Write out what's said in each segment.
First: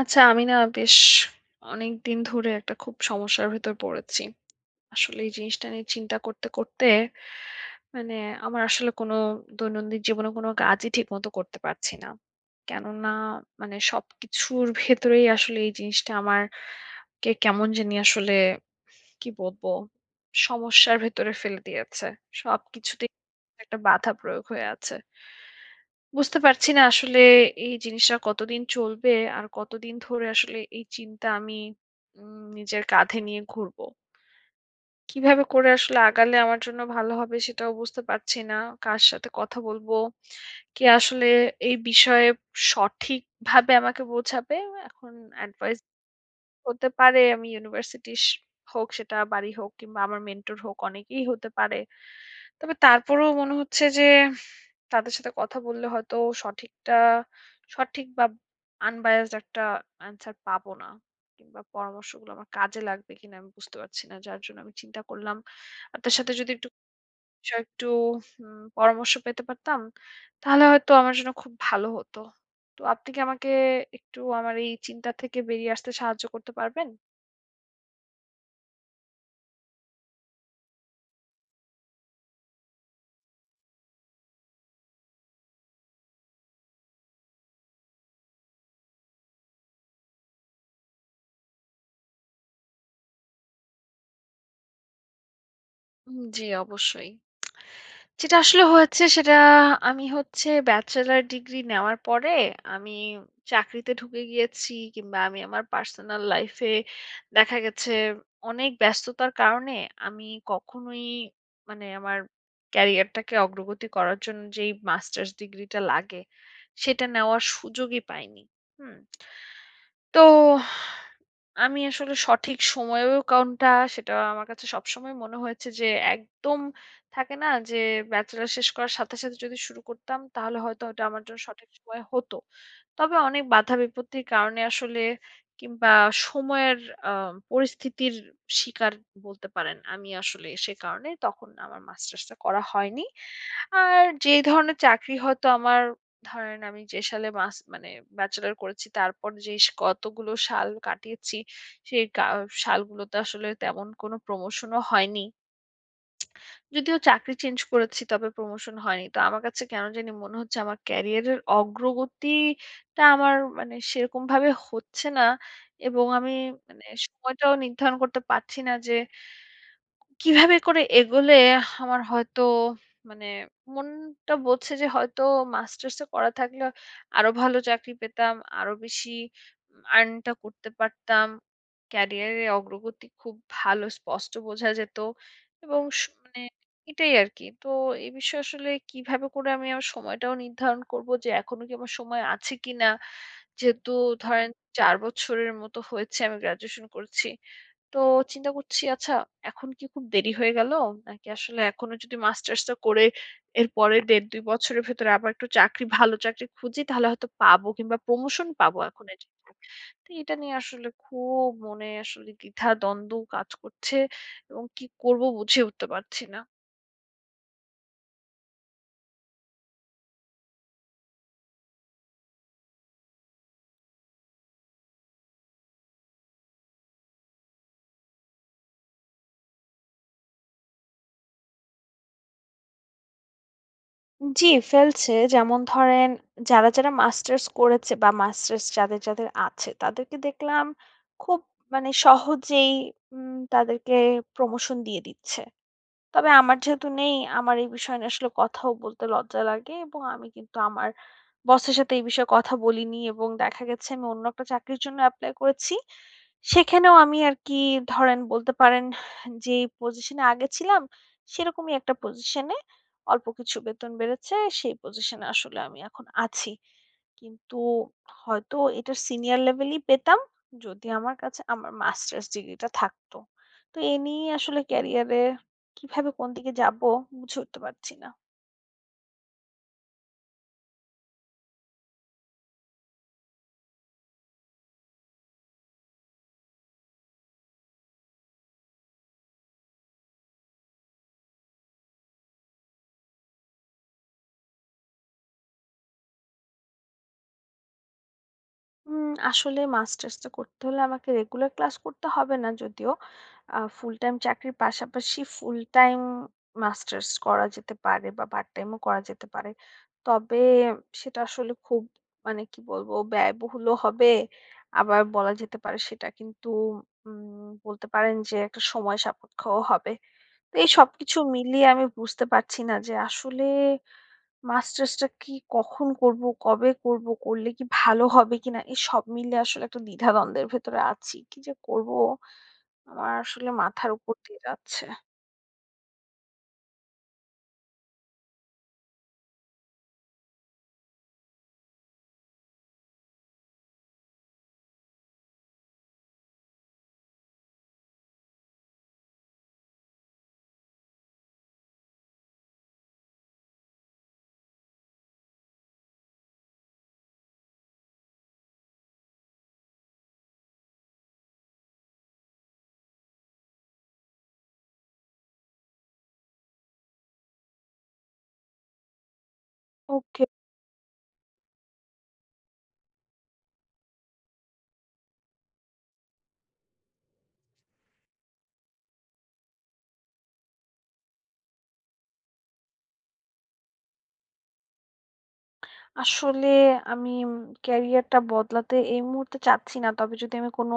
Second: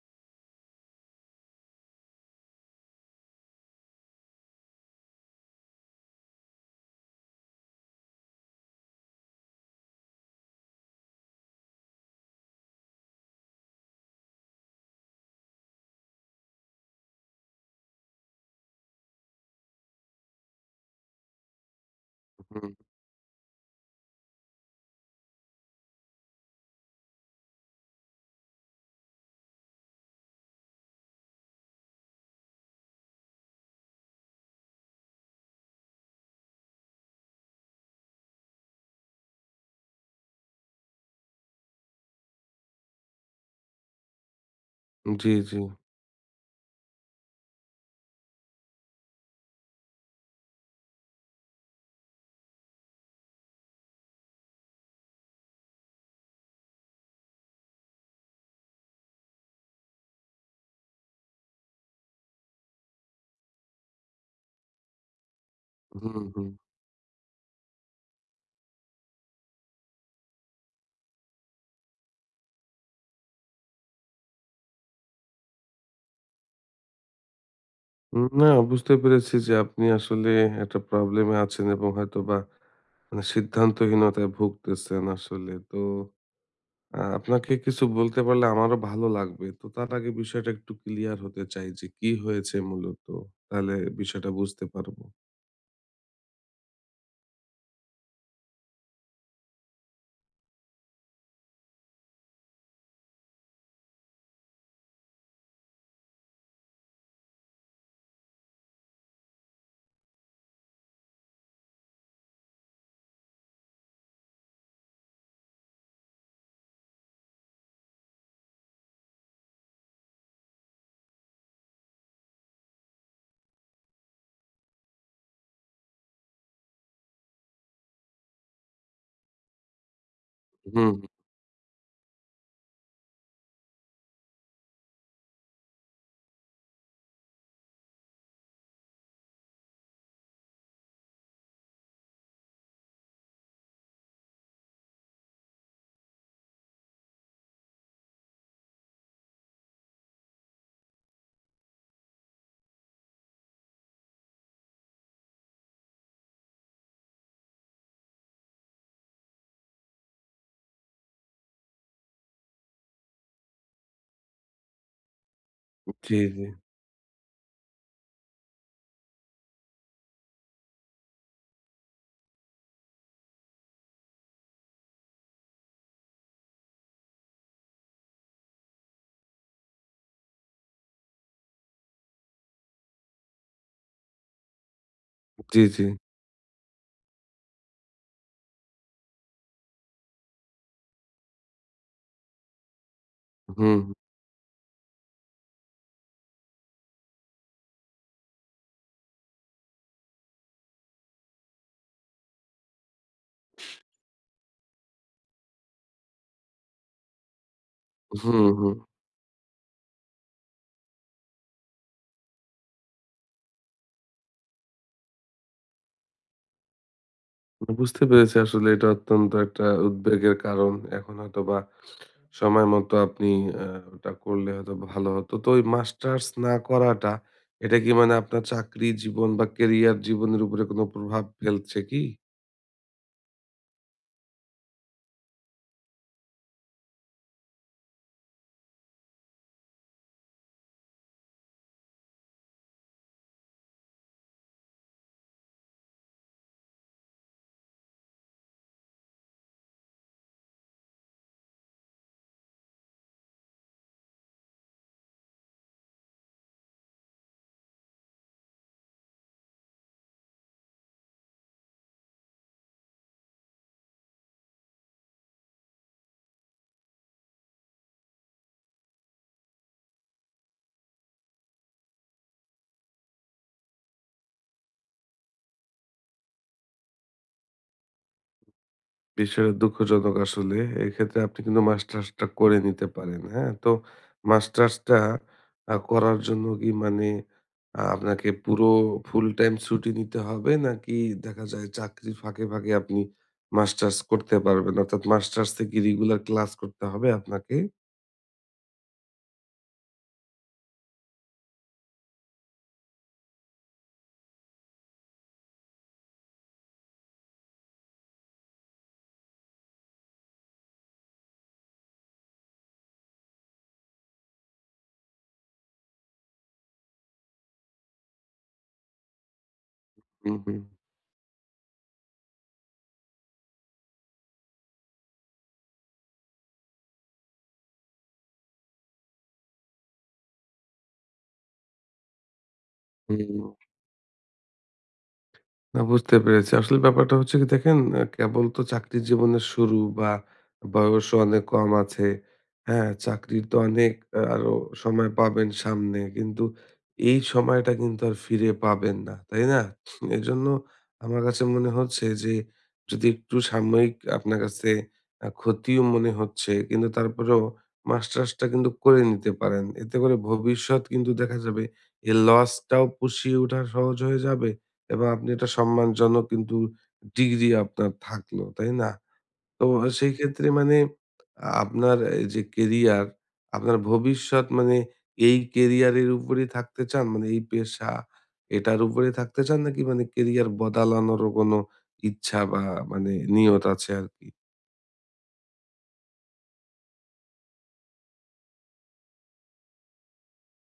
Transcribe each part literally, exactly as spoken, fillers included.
আচ্ছা, আমি না বেশ অনেকদিন ধরে একটা খুব সমস্যার ভেতর পড়েছি। আসলে এই জিনিসটা নিয়ে চিন্তা করতে, করতে মানে আমার আসলে কোনো দৈনন্দিন জীবনে কোনো কাজই ঠিকমতো করতে পারছি না। কেননা মানে সবকিছুর ভেতরেই আসলে এই জিনিসটা আমারকে কেমন জানি আসলে কি বলবো? সমস্যার ভেতরে ফেলে দিয়েছে। হুম, সবকিছুতেই একটা বাধা প্রয়োগ হয়ে আছে। বুঝতে পারছি না আসলে এই জিনিসটা কতদিন চলবে আর কতদিন ধরে আসলে এই চিন্তা আমি উম, নিজের কাঁধে নিয়ে ঘুরবো। কিভাবে করে আসলে আগালে আমার জন্য ভালো হবে সেটাও বুঝতে পারছি না। কার সাথে কথা বলবো, কে আসলে এই বিষয়ে সঠিকভাবে আমাকে বোঝাবে এখন জি, জি। অ্যাডভাইস হতে পারে। আমি ইউনিভার্সিটি হোক, সেটা বাড়ি হোক, কিংবা আমার মেন্টর হোক, অনেকেই হতে পারে। তবে তারপরেও মনে হচ্ছে যে তাদের সাথে কথা বললে হয়তো সঠিকটা, সঠিক বা আনবায়াসড একটা অ্যান্সার পাবো না, কিংবা পরামর্শগুলো আমার কাজে লাগবে কিনা আমি বুঝতে পারছি না। যার জন্য আমি চিন্তা করলাম আপনার হুম, সাথে হুম। যদি একটু বিষয়ে একটু উম, পরামর্শ পেতে পারতাম তাহলে হয়তো আমার জন্য খুব ভালো হতো। তো আপনি কি আমাকে একটু আমার এই চিন্তা থেকে বেরিয়ে আসতে সাহায্য করতে পারবেন? হুম, না বুঝতে পেরেছি যে আপনি আসলে একটা প্রবলেমে আছেন এবং হয়তোবা মানে সিদ্ধান্তহীনতায় ভুগতেছেন আসলে। তো আ আপনাকে কিছু বলতে পারলে আমারও ভালো লাগবে। তো তার আগে বিষয়টা একটু ক্লিয়ার হতে চাই যে কি হয়েছে মূলত? তাহলে বিষয়টা বুঝতে পারবো। উম, জি, অবশ্যই। যেটা আসলে হয়েছে সেটা, আমি হচ্ছে ব্যাচেলর ডিগ্রি নেওয়ার পরে আমি চাকরিতে ঢুকে গিয়েছি, কিংবা আমি আমার পার্সোনাল লাইফে দেখা গেছে অনেক ব্যস্ততার কারণে আমি কখনোই মানে আমার ক্যারিয়ারটাকে অগ্রগতি করার জন্য যেই মাস্টার্স ডিগ্রিটা লাগে সেটা নেওয়ার সুযোগই পাইনি। হুম। তো আমি আসলে সঠিক সময়েও কোনটা, সেটা আমার কাছে সবসময় মনে হয়েছে যে একদম থাকে না যে ব্যাচেলর শেষ করার সাথে সাথে যদি শুরু করতাম তাহলে হয়তো হুম, ওটা হুম। আমার জন্য সঠিক সময় হতো। তবে অনেক বাধা বিপত্তির কারণে আসলে, কিংবা সময়ের আ পরিস্থিতির শিকার বলতে পারেন। আমি আসলে সে কারণে তখন আমার মাস্টার্সটা করা হয়নি। আর যে ধরনের চাকরি হয়তো আমার, ধরেন আমি যে সালে মাস মানে ব্যাচেলর করেছি তারপর যে কতগুলো সাল কাটিয়েছি সেই গা সালগুলোতে আসলে তেমন কোনো প্রমোশনও হয়নি। যদিও চাকরি চেঞ্জ করেছি তবে প্রমোশন হয়নি। তো আমার কাছে কেন জানি মনে হচ্ছে আমার ক্যারিয়ারের অগ্রগতিটা আমার মানে সেরকমভাবে হচ্ছে না, এবং জি, আমি জি। মানে সময়টাও নির্ধারণ করতে পারছি না যে কিভাবে করে এগোলে আমার হয়তো, মানে মনটা বলছে যে হয়তো মাস্টার্স করা থাকলে আরো ভালো চাকরি পেতাম, আরো বেশি আর্নটা করতে পারতাম। ক্যারিয়ারে অগ্রগতি খুব ভালো স্পষ্ট বোঝা যেত, জি, জি। এবং স মানে এটাই আরকি। তো এই বিষয়ে আসলে কিভাবে করে আমি আমার সময়টাও নির্ধারণ করব যে এখনো কি আমার সময় আছে কিনা? হুম, যেহেতু ধরেন চার বছরের মতো হয়েছে আমি গ্র্যাজুয়েশন করছি। তো চিন্তা করছি, আচ্ছা এখন কি খুব দেরি হয়ে গেল? নাকি আসলে এখনো যদি মাস্টার্সটা করে এর পরে দেড়-দুই বছরের ভেতরে আবার একটু চাকরি, ভালো চাকরি খুঁজি তাহলে হয়তো পাবো কিংবা হুম, প্রমোশন হুম। হুম। পাবো এখন এটা। তো এটা নিয়ে আসলে খুব মনে আসলে দ্বিধা দ্বন্দ্ব কাজ করছে এবং কি করব বুঝে উঠতে পারছি না। বুঝতে পেরেছি আসলে এটা অত্যন্ত একটা উদ্বেগের কারণ। এখন হয়তোবা সময় মতো আপনি আ ওটা করলে হয়তো ভালো হতো। তো ওই মাস্টার্স না করাটা, এটা কি মানে আপনার চাকরি জীবন বা কেরিয়ার জীবনের উপরে কোনো প্রভাব ফেলছে কি? জি, ফেলছে। যেমন ধরেন যারা, যারা মাস্টার্স করেছে বা মাস্টার্স যাদের, যাদের আছে তাদেরকে দেখলাম খুব মানে সহজেই উম তাদেরকে প্রমোশন দিয়ে দিচ্ছে। তবে আমার যেহেতু নেই, আমার এই বিষয় নিয়ে আসলে কথাও বলতে লজ্জা লাগে, এবং আমি কিন্তু আমার বসের সাথে এই বিষয়ে কথা বলিনি, এবং দেখা গেছে আমি অন্য একটা চাকরির জন্য এপ্লাই করেছি। সেখানেও আমি আরকি, ধরেন বলতে পারেন যে পজিশনে আগে ছিলাম, সেরকমই একটা পজিশনে অল্প কিছু বেতন বেড়েছে। সেই পজিশনে আসলে আমি এখন আছি। কিন্তু হয়তো এটার সিনিয়র লেভেলই পেতাম যদি আমার কাছে আমার মাস্টার্স ডিগ্রিটা থাকতো। তো এ নিয়ে আসলে ক্যারিয়ারে কিভাবে কোন দিকে যাব বুঝে উঠতে পারছি না। বিষয়টা দুঃখজনক আসলে। এক্ষেত্রে আপনি কিন্তু মাস্টার্সটা করে নিতে পারেন, হ্যাঁ? তো মাস্টার্সটা আ করার জন্য কি মানে আ আপনাকে পুরো ফুল টাইম ছুটি নিতে হবে? নাকি দেখা যায় চাকরির ফাঁকে, ফাঁকে আপনি মাস্টার্স করতে পারবেন? অর্থাৎ মাস্টার্সে কি রেগুলার ক্লাস করতে হবে আপনাকে? উম আসলে মাস্টার্সটা করতে হলে আমাকে রেগুলার ক্লাস করতে হবে না যদিও। আ ফুল টাইম চাকরির পাশাপাশি ফুল টাইম মাস্টার্স করা যেতে পারে বা পার্ট টাইমও করা যেতে পারে। তবে সেটা আসলে খুব মানে কি বলবো, ব্যয়বহুলও হবে। আবার বলা যেতে পারে সেটা কিন্তু উম বলতে পারেন যে একটা সময় সাপেক্ষও হবে। হু, হু। তো এই সবকিছু মিলিয়ে আমি বুঝতে পারছি না যে আসলে মাস্টার্সটা কি কখন করব, কবে করব, করলে কি ভালো হবে কিনা? এই সব মিলে আসলে একটা দ্বিধাদ্বন্দ্বের ভেতরে আছি। কি যে করব আমার হুম, আসলে মাথার উপর দিয়ে যাচ্ছে। না বুঝতে পেরেছি। আসলে ব্যাপারটা হচ্ছে কি দেখেন আ কেবল তো চাকরির জীবনের শুরু বা বয়সও অনেক কম আছে। হ্যাঁ, চাকরির তো অনেক আ আরো সময় পাবেন সামনে। কিন্তু এই সময়টা কিন্তু আর ফিরে পাবেন না, তাই না? এজন্য আমার কাছে মনে হচ্ছে যে যদি একটু সাময়িক আপনার কাছে আ ক্ষতিও মনে হচ্ছে কিন্তু তারপরেও মাস্টার্সটা কিন্তু করে নিতে পারেন। এতে করে ভবিষ্যৎ কিন্তু দেখা যাবে এই লসটাও পুষিয়ে ওঠা সহজ হয়ে যাবে। এবং আপনি একটা সম্মানজনক কিন্তু ডিগ্রি আপনার থাকলো, তাই না? তো সেই ওকে। ক্ষেত্রে মানে আ আপনার এই যে কেরিয়ার, আপনার ভবিষ্যৎ মানে এই কেরিয়ারের উপরেই থাকতে চান? মানে এই পেশা এটার উপরেই থাকতে চান নাকি মানে কেরিয়ার বদলানোরও কোনো ইচ্ছা বা মানে নিয়ত আছে আরকি? আসলে আমি ক্যারিয়ারটা বদলাতে এই মুহূর্তে চাচ্ছি না। তবে যদি আমি কোনো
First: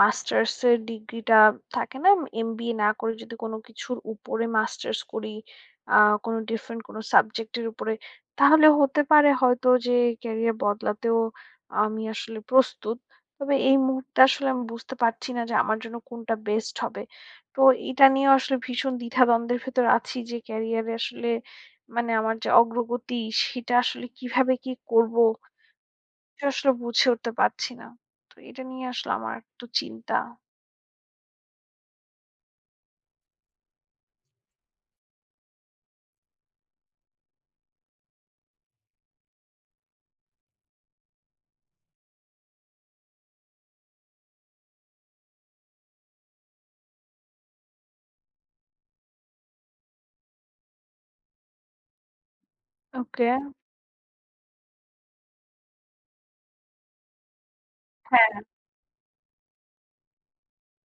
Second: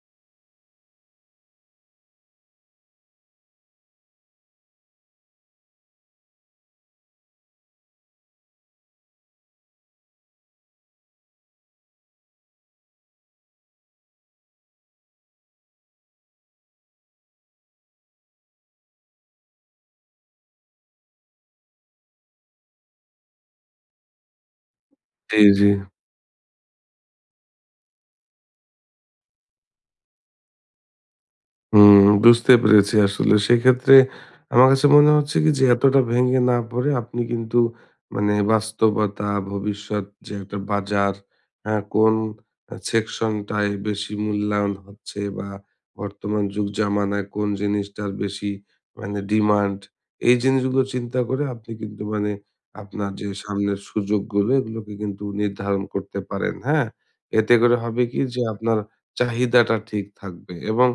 মাস্টার্সের ডিগ্রিটা থাকে না? এমবিএ না করে যদি কোনো কিছুর উপরে মাস্টার্স করি, আ কোনো ডিফারেন্ট কোনো সাবজেক্টের উপরে, তাহলে হতে পারে হয়তো যে ক্যারিয়ার বদলাতেও আমি আসলে প্রস্তুত। তবে এই মুহূর্তে আসলে আমি বুঝতে পারছি না যে আমার জন্য কোনটা বেস্ট হবে। তো এটা নিয়ে আসলে ভীষণ দ্বিধাদ্বন্দ্বের ভেতর আছি যে ক্যারিয়ারে আসলে মানে আমার যে অগ্রগতি, সেটা আসলে কিভাবে কি করব? জি, জি। সেটা আসলে বুঝে উঠতে পারছি না। তো এটা নিয়ে আসলে আমার একটু চিন্তা। হুম, বুঝতে পেরেছি আসলে। সেক্ষেত্রে আমার কাছে মনে হচ্ছে কি যে এতটা ভেঙে না পড়ে আপনি কিন্তু মানে বাস্তবতা, ভবিষ্যৎ যে একটা বাজার, হ্যাঁ? কোন আ সেকশনটায় বেশি মূল্যায়ন হচ্ছে বা বর্তমান যুগ জামানায় কোন জিনিসটার বেশি মানে ডিমান্ড, এই জিনিসগুলো চিন্তা করে আপনি কিন্তু মানে আপনার যে ওকে। সামনের সুযোগগুলো এগুলোকে কিন্তু নির্ধারণ করতে পারেন, হ্যাঁ? এতে করে হবে কি যে আপনার চাহিদাটা ঠিক থাকবে এবং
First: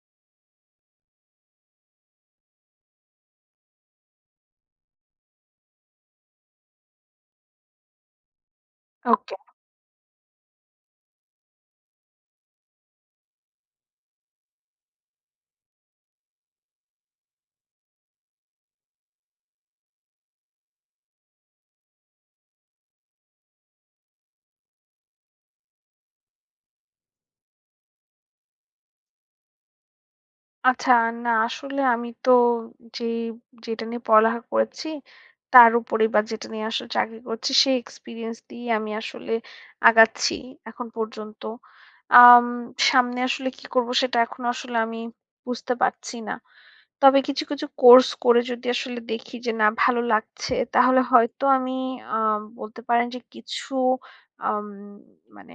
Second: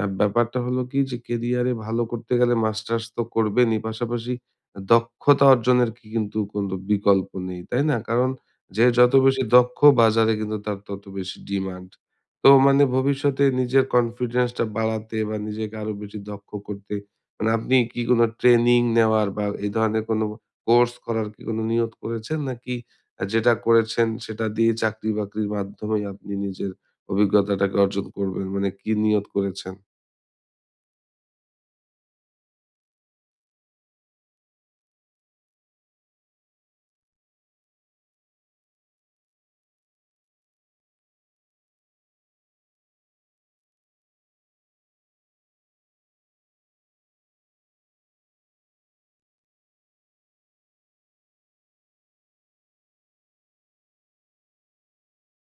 আ ব্যাপারটা হলো কি যে কেরিয়ারে ভালো করতে গেলে মাস্টার্স তো করবেনই। পাশাপাশি দক্ষতা অর্জনের কি কিন্তু কোন বিকল্প নেই। তাই না? কারণ যে যত বেশি হ্যাঁ। দক্ষ বাজারে কিন্তু তার তত বেশি ডিমান্ড। তো মানে ভবিষ্যতে নিজের কনফিডেন্স টা বাড়াতে বা নিজেকে আরো বেশি দক্ষ করতে মানে আপনি কি কোন ট্রেনিং নেওয়ার বা এই ধরনের কোন কোর্স করার কি কোন নিয়ত করেছেন? নাকি আ যেটা করেছেন সেটা দিয়ে চাকরি-বাকরির মাধ্যমেই আপনি নিজের অভিজ্ঞতাটাকে অর্জন করবেন? মানে কি নিয়ত করেছেন? আচ্ছা, না আসলে আমি তো যেই যেটা নিয়ে পড়ালেখা করেছি, তার উপরে বা যেটা নিয়ে আসলে চাকরি করছি, সেই এক্সপেরিয়েন্স দিয়েই আমি আসলে আগাচ্ছি এখন পর্যন্ত। আম সামনে আসলে কি করব সেটা এখনো আসলে আমি বুঝতে পারছি না। তবে কিছু, কিছু কোর্স করে যদি আসলে দেখি যে না ভালো লাগছে, তাহলে হয়তো আমি আ বলতে পারেন যে কিছু আম মানে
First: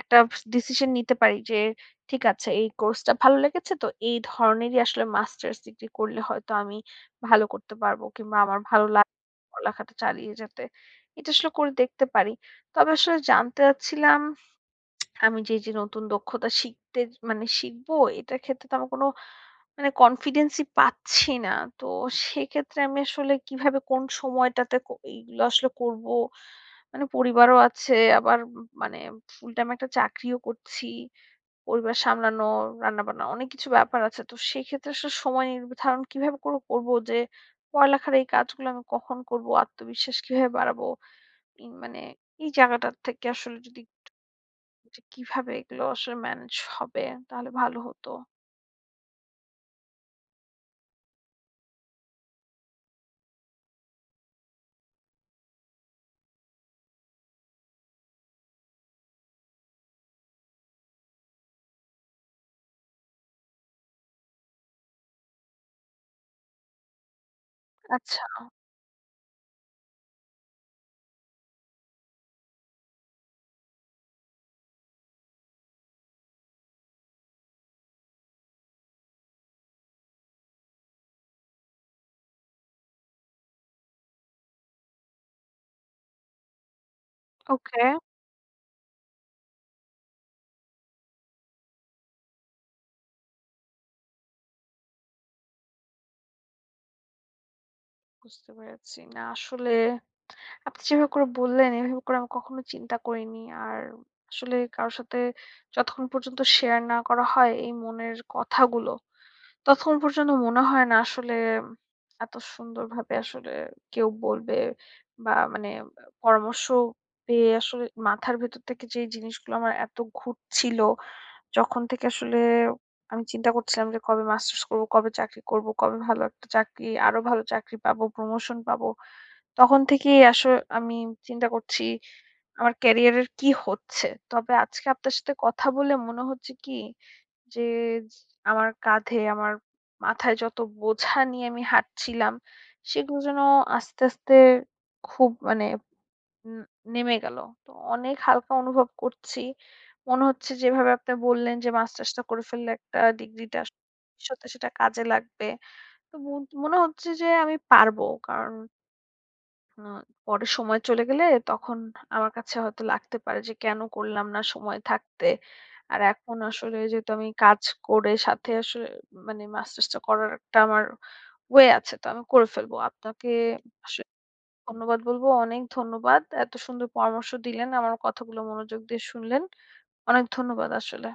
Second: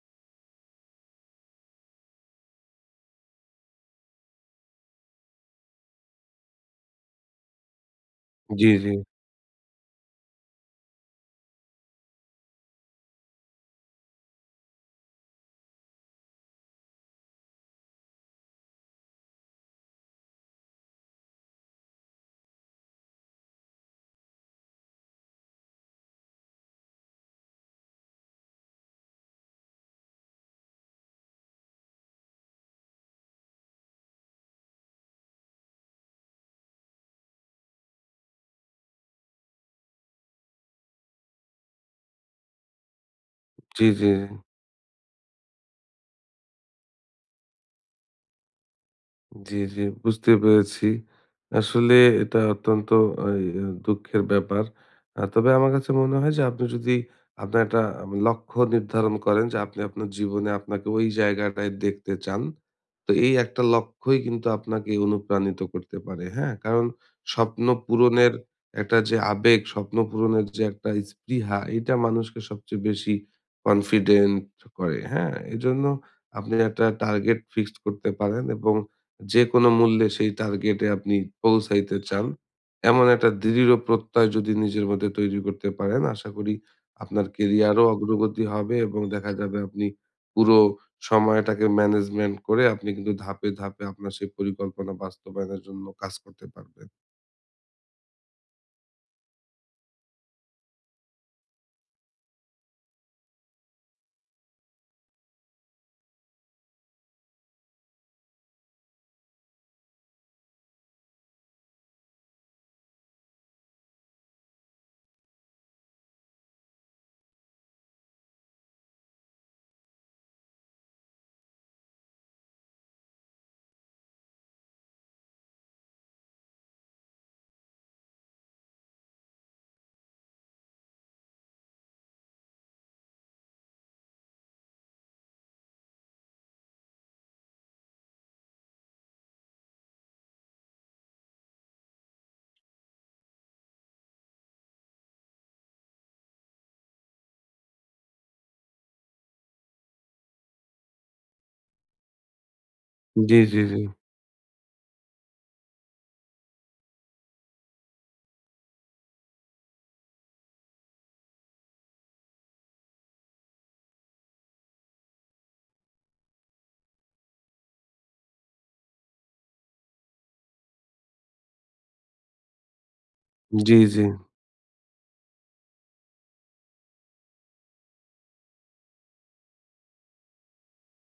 একটা ডিসিশন নিতে পারি যে ঠিক আছে এই কোর্সটা ভালো লেগেছে তো এই ধরনেরই আসলে মাস্টার্স ডিগ্রি করলে হয়তো আমি ভালো করতে পারবো, কিংবা আমার জি, ভালো জি। লাগে পড়ালেখাটা চালিয়ে যেতে, এটা আসলে করে দেখতে পারি। তবে আসলে জানতে চাচ্ছিলাম আমি যে যে নতুন দক্ষতা শিখতে মানে শিখবো এটার ক্ষেত্রে তো আমার কোনো মানে কনফিডেন্সই পাচ্ছি না। তো সেক্ষেত্রে আমি আসলে কিভাবে কোন সময়টাতে ক- এইগুলো আসলে করব? মানে পরিবারও আছে, আবার উম মানে ফুল টাইম একটা চাকরিও করছি। পরিবার সামলানো, রান্না-বান্না অনেক কিছু ব্যাপার আছে। তো সেক্ষেত্রে আসলে সময় নির্ধারণ কিভাবে করে করব যে পড়ালেখার এই কাজগুলো আমি কখন করব? আত্মবিশ্বাস কিভাবে বাড়াবো? ই মানে এই জায়গাটার থেকে আসলে যদি, জি, জি। জি। যে কিভাবে এগুলো আসলে ম্যানেজ হবে তাহলে ভালো হতো। জি, জি, বুঝতে পেরেছি। আসলে এটা অত্যন্ত এই আ দুঃখের ব্যাপার। আ তবে আমার কাছে মনে হয় যে আপনি যদি আপনার একটা আম লক্ষ্য নির্ধারণ করেন যে আপনি আপনার জীবনে আপনাকে ওই জায়গাটায় দেখতে চান। তো এই একটা লক্ষ্যই কিন্তু আপনাকে অনুপ্রাণিত করতে পারে, হ্যাঁ? কারণ স্বপ্ন আচ্ছা, পূরণের একটা যে আবেগ, স্বপ্ন পূরণের যে একটা স্পৃহা, এটা মানুষকে সবচেয়ে বেশি কনফিডেন্ট করে, হ্যাঁ? এজন্য আপনি একটা টার্গেট ফিক্সড করতে পারেন এবং যেকোনো মূল্যে সেই টার্গেটে আপনি পৌঁছাইতে চান। এমন একটা দৃঢ় প্রত্যয় যদি নিজের মধ্যে তৈরি করতে পারেন, আশা করি আপনার ওকে, কেরিয়ারও অগ্রগতি হবে এবং দেখা যাবে আপনি পুরো সময়টাকে ম্যানেজমেন্ট করে আপনি কিন্তু ধাপে, ধাপে আপনার সেই পরিকল্পনা বাস্তবায়নের জন্য কাজ করতে পারবেন। বুঝতে পেরেছি। না আসলে আপনি যেভাবে করে বললেন, এভাবে করে আমি কখনো চিন্তা করিনি। আর আসলে কারো সাথে যতক্ষণ পর্যন্ত শেয়ার না করা হয় এই মনের কথাগুলো, ততক্ষণ পর্যন্ত মনে হয় না আসলে এত সুন্দরভাবে আসলে কেউ বলবে বা মানে পরামর্শ পেয়ে আসলে মাথার ভেতর থেকে যে জিনিসগুলো আমার এত ঘুরছিল, যখন থেকে আসলে আমি চিন্তা করছিলাম যে কবে মাস্টার্স করব, কবে চাকরি করব, কবে ভালো একটা চাকরি, আরো ভালো চাকরি পাবো, প্রমোশন পাবো। তখন থেকেই আসো আমি চিন্তা করছি আমার ক্যারিয়ারের কি হচ্ছে। তবে আজকে আপনার সাথে কথা বলে মনে হচ্ছে কি যে আমার কাঁধে, আমার মাথায় যত বোঝা নিয়ে আমি হাঁটছিলাম সেগুলো যেন আস্তে, আস্তে খুব মানে উম নেমে গেল। তো অনেক হালকা অনুভব করছি। মনে হচ্ছে যেভাবে আপনি বললেন যে মাস্টার্সটা করে ফেললে একটা জি, জি, ডিগ্রিটা, জি। সত্যি সেটা কাজে লাগবে। তো মন মনে হচ্ছে যে আমি পারবো। কারণ আ পরে সময় চলে গেলে তখন আমার কাছে হয়তো লাগতে পারে যে কেন করলাম না সময় থাকতে। আর এখন আসলে যেহেতু আমি কাজ করে সাথে আসলে মানে মাস্টার্সটা করার একটা আমার ওয়ে আছে। তো আমি করে ফেলবো। আপনাকে জি, জি। আসলে ধন্যবাদ বলব। অনেক ধন্যবাদ। এত সুন্দর পরামর্শ দিলেন। আমার কথাগুলো মনোযোগ দিয়ে শুনলেন। অনেক ধন্যবাদ আসলে।